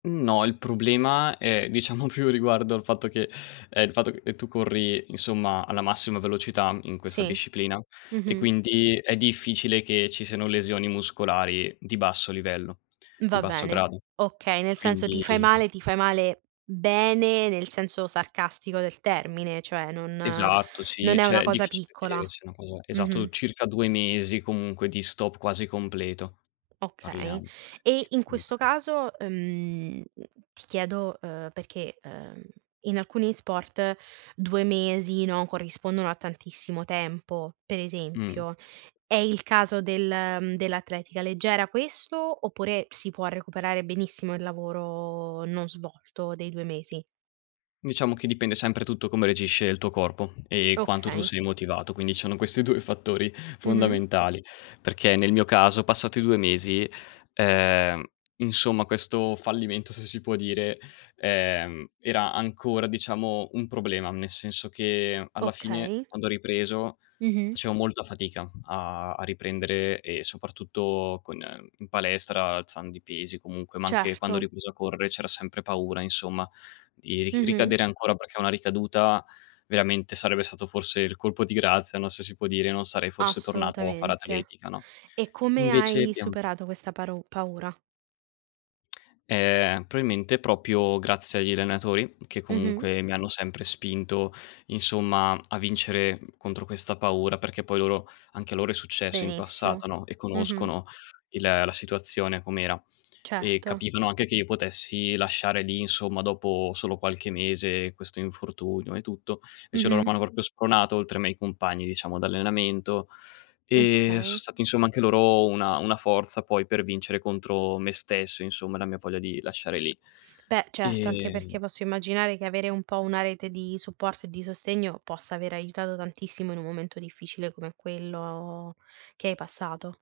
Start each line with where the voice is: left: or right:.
left: No, il problema è diciamo più riguardo al fatto che ehm, il fatto che, ehm, tu corri insomma alla massima velocità in questa
right: Sì,
left: disciplina e
right: mh-mh.
left: quindi è difficile che ci siano lesioni muscolari di basso livello, di
right: Va
left: basso
right: bene,
left: grado
right: okay, nel senso ti
left: quindi
right: fai male ti fai male bene nel senso sarcastico del termine, cioè non
left: Esatto sì,
right: non è
left: cioè
right: una
left: è
right: cosa
left: difficile
right: piccola,
left: che sia una cosa esatto,
right: mh-mh.
left: circa 2 mesi comunque di stop quasi completo
right: Okay.
left: parliamo
right: E
left: che
right: in questo
left: comunque
right: caso, ehm, ti chiedo, ehm, perché, ehm, in alcuni sport 2, mesi no, corrispondono a tantissimo tempo. Per
left: Mh.
right: esempio, è il caso del, ehm, dell'atletica leggera questo oppure si può recuperare benissimo il lavoro non svolto dei 2 mesi?
left: Diciamo che dipende sempre tutto come reagisce il tuo corpo, ehm, quanto tu
right: Okay.
left: sei motivato, quindi sono questi 2 i fattori
right: Mh-mh.
left: fondamentali. Perché nel mio caso passati 2 mesi, ehm, insomma questo fallimento, se si può dire, ehm, era ancora diciamo un problema, nel senso che alla fine
right: Okay.
left: quando ho ripreso
right: Mh-mh.
left: facevo molta fatica a a riprendere e soprattutto con ehm, in palestra, alzando i pesi comunque, ma anche quando ho
right: Certo.
left: ripreso a correre c'era sempre paura insomma di ri
right: Mh-mh.
left: ricadere ancora perché una ricaduta veramente sarebbe stato forse il colpo di grazia, no se si può dire, non sarei forse tornato a fare
right: Assolutamente.
left: atletica, no,
right: E come
left: invece
right: hai
left: piem
right: superato questa paru paura?
left: Ehm, probabilmente proprio grazie agli allenatori che
right: Mh-mh.
left: comunque mi hanno sempre spinto insomma a vincere contro questa paura, perché poi loro anche a loro è successo in
right: Benissimo.
left: passato, no e
right: Mh-mh.
left: conoscono il la situazione com'era. E
right: Certo.
left: capivano anche che io potessi lasciare lì insomma, dopo solo qualche mese questo infortunio e tutto. Invece loro
right: Mh-mh.
left: m'hanno proprio spronato, oltre ai miei compagni diciamo d'allenamento,
right: Mh
left: ehm, son
right: okay.
left: stati insomma anche loro una una forza poi per vincere contro me stesso insomma e la mia voglia di lasciare lì
right: Beh, certo, anche perché
left: ehm
right: posso immaginare che avere un po' una rete di supporto e di sostegno possa aver aiutato tantissimo in un momento difficile come quello che hai passato.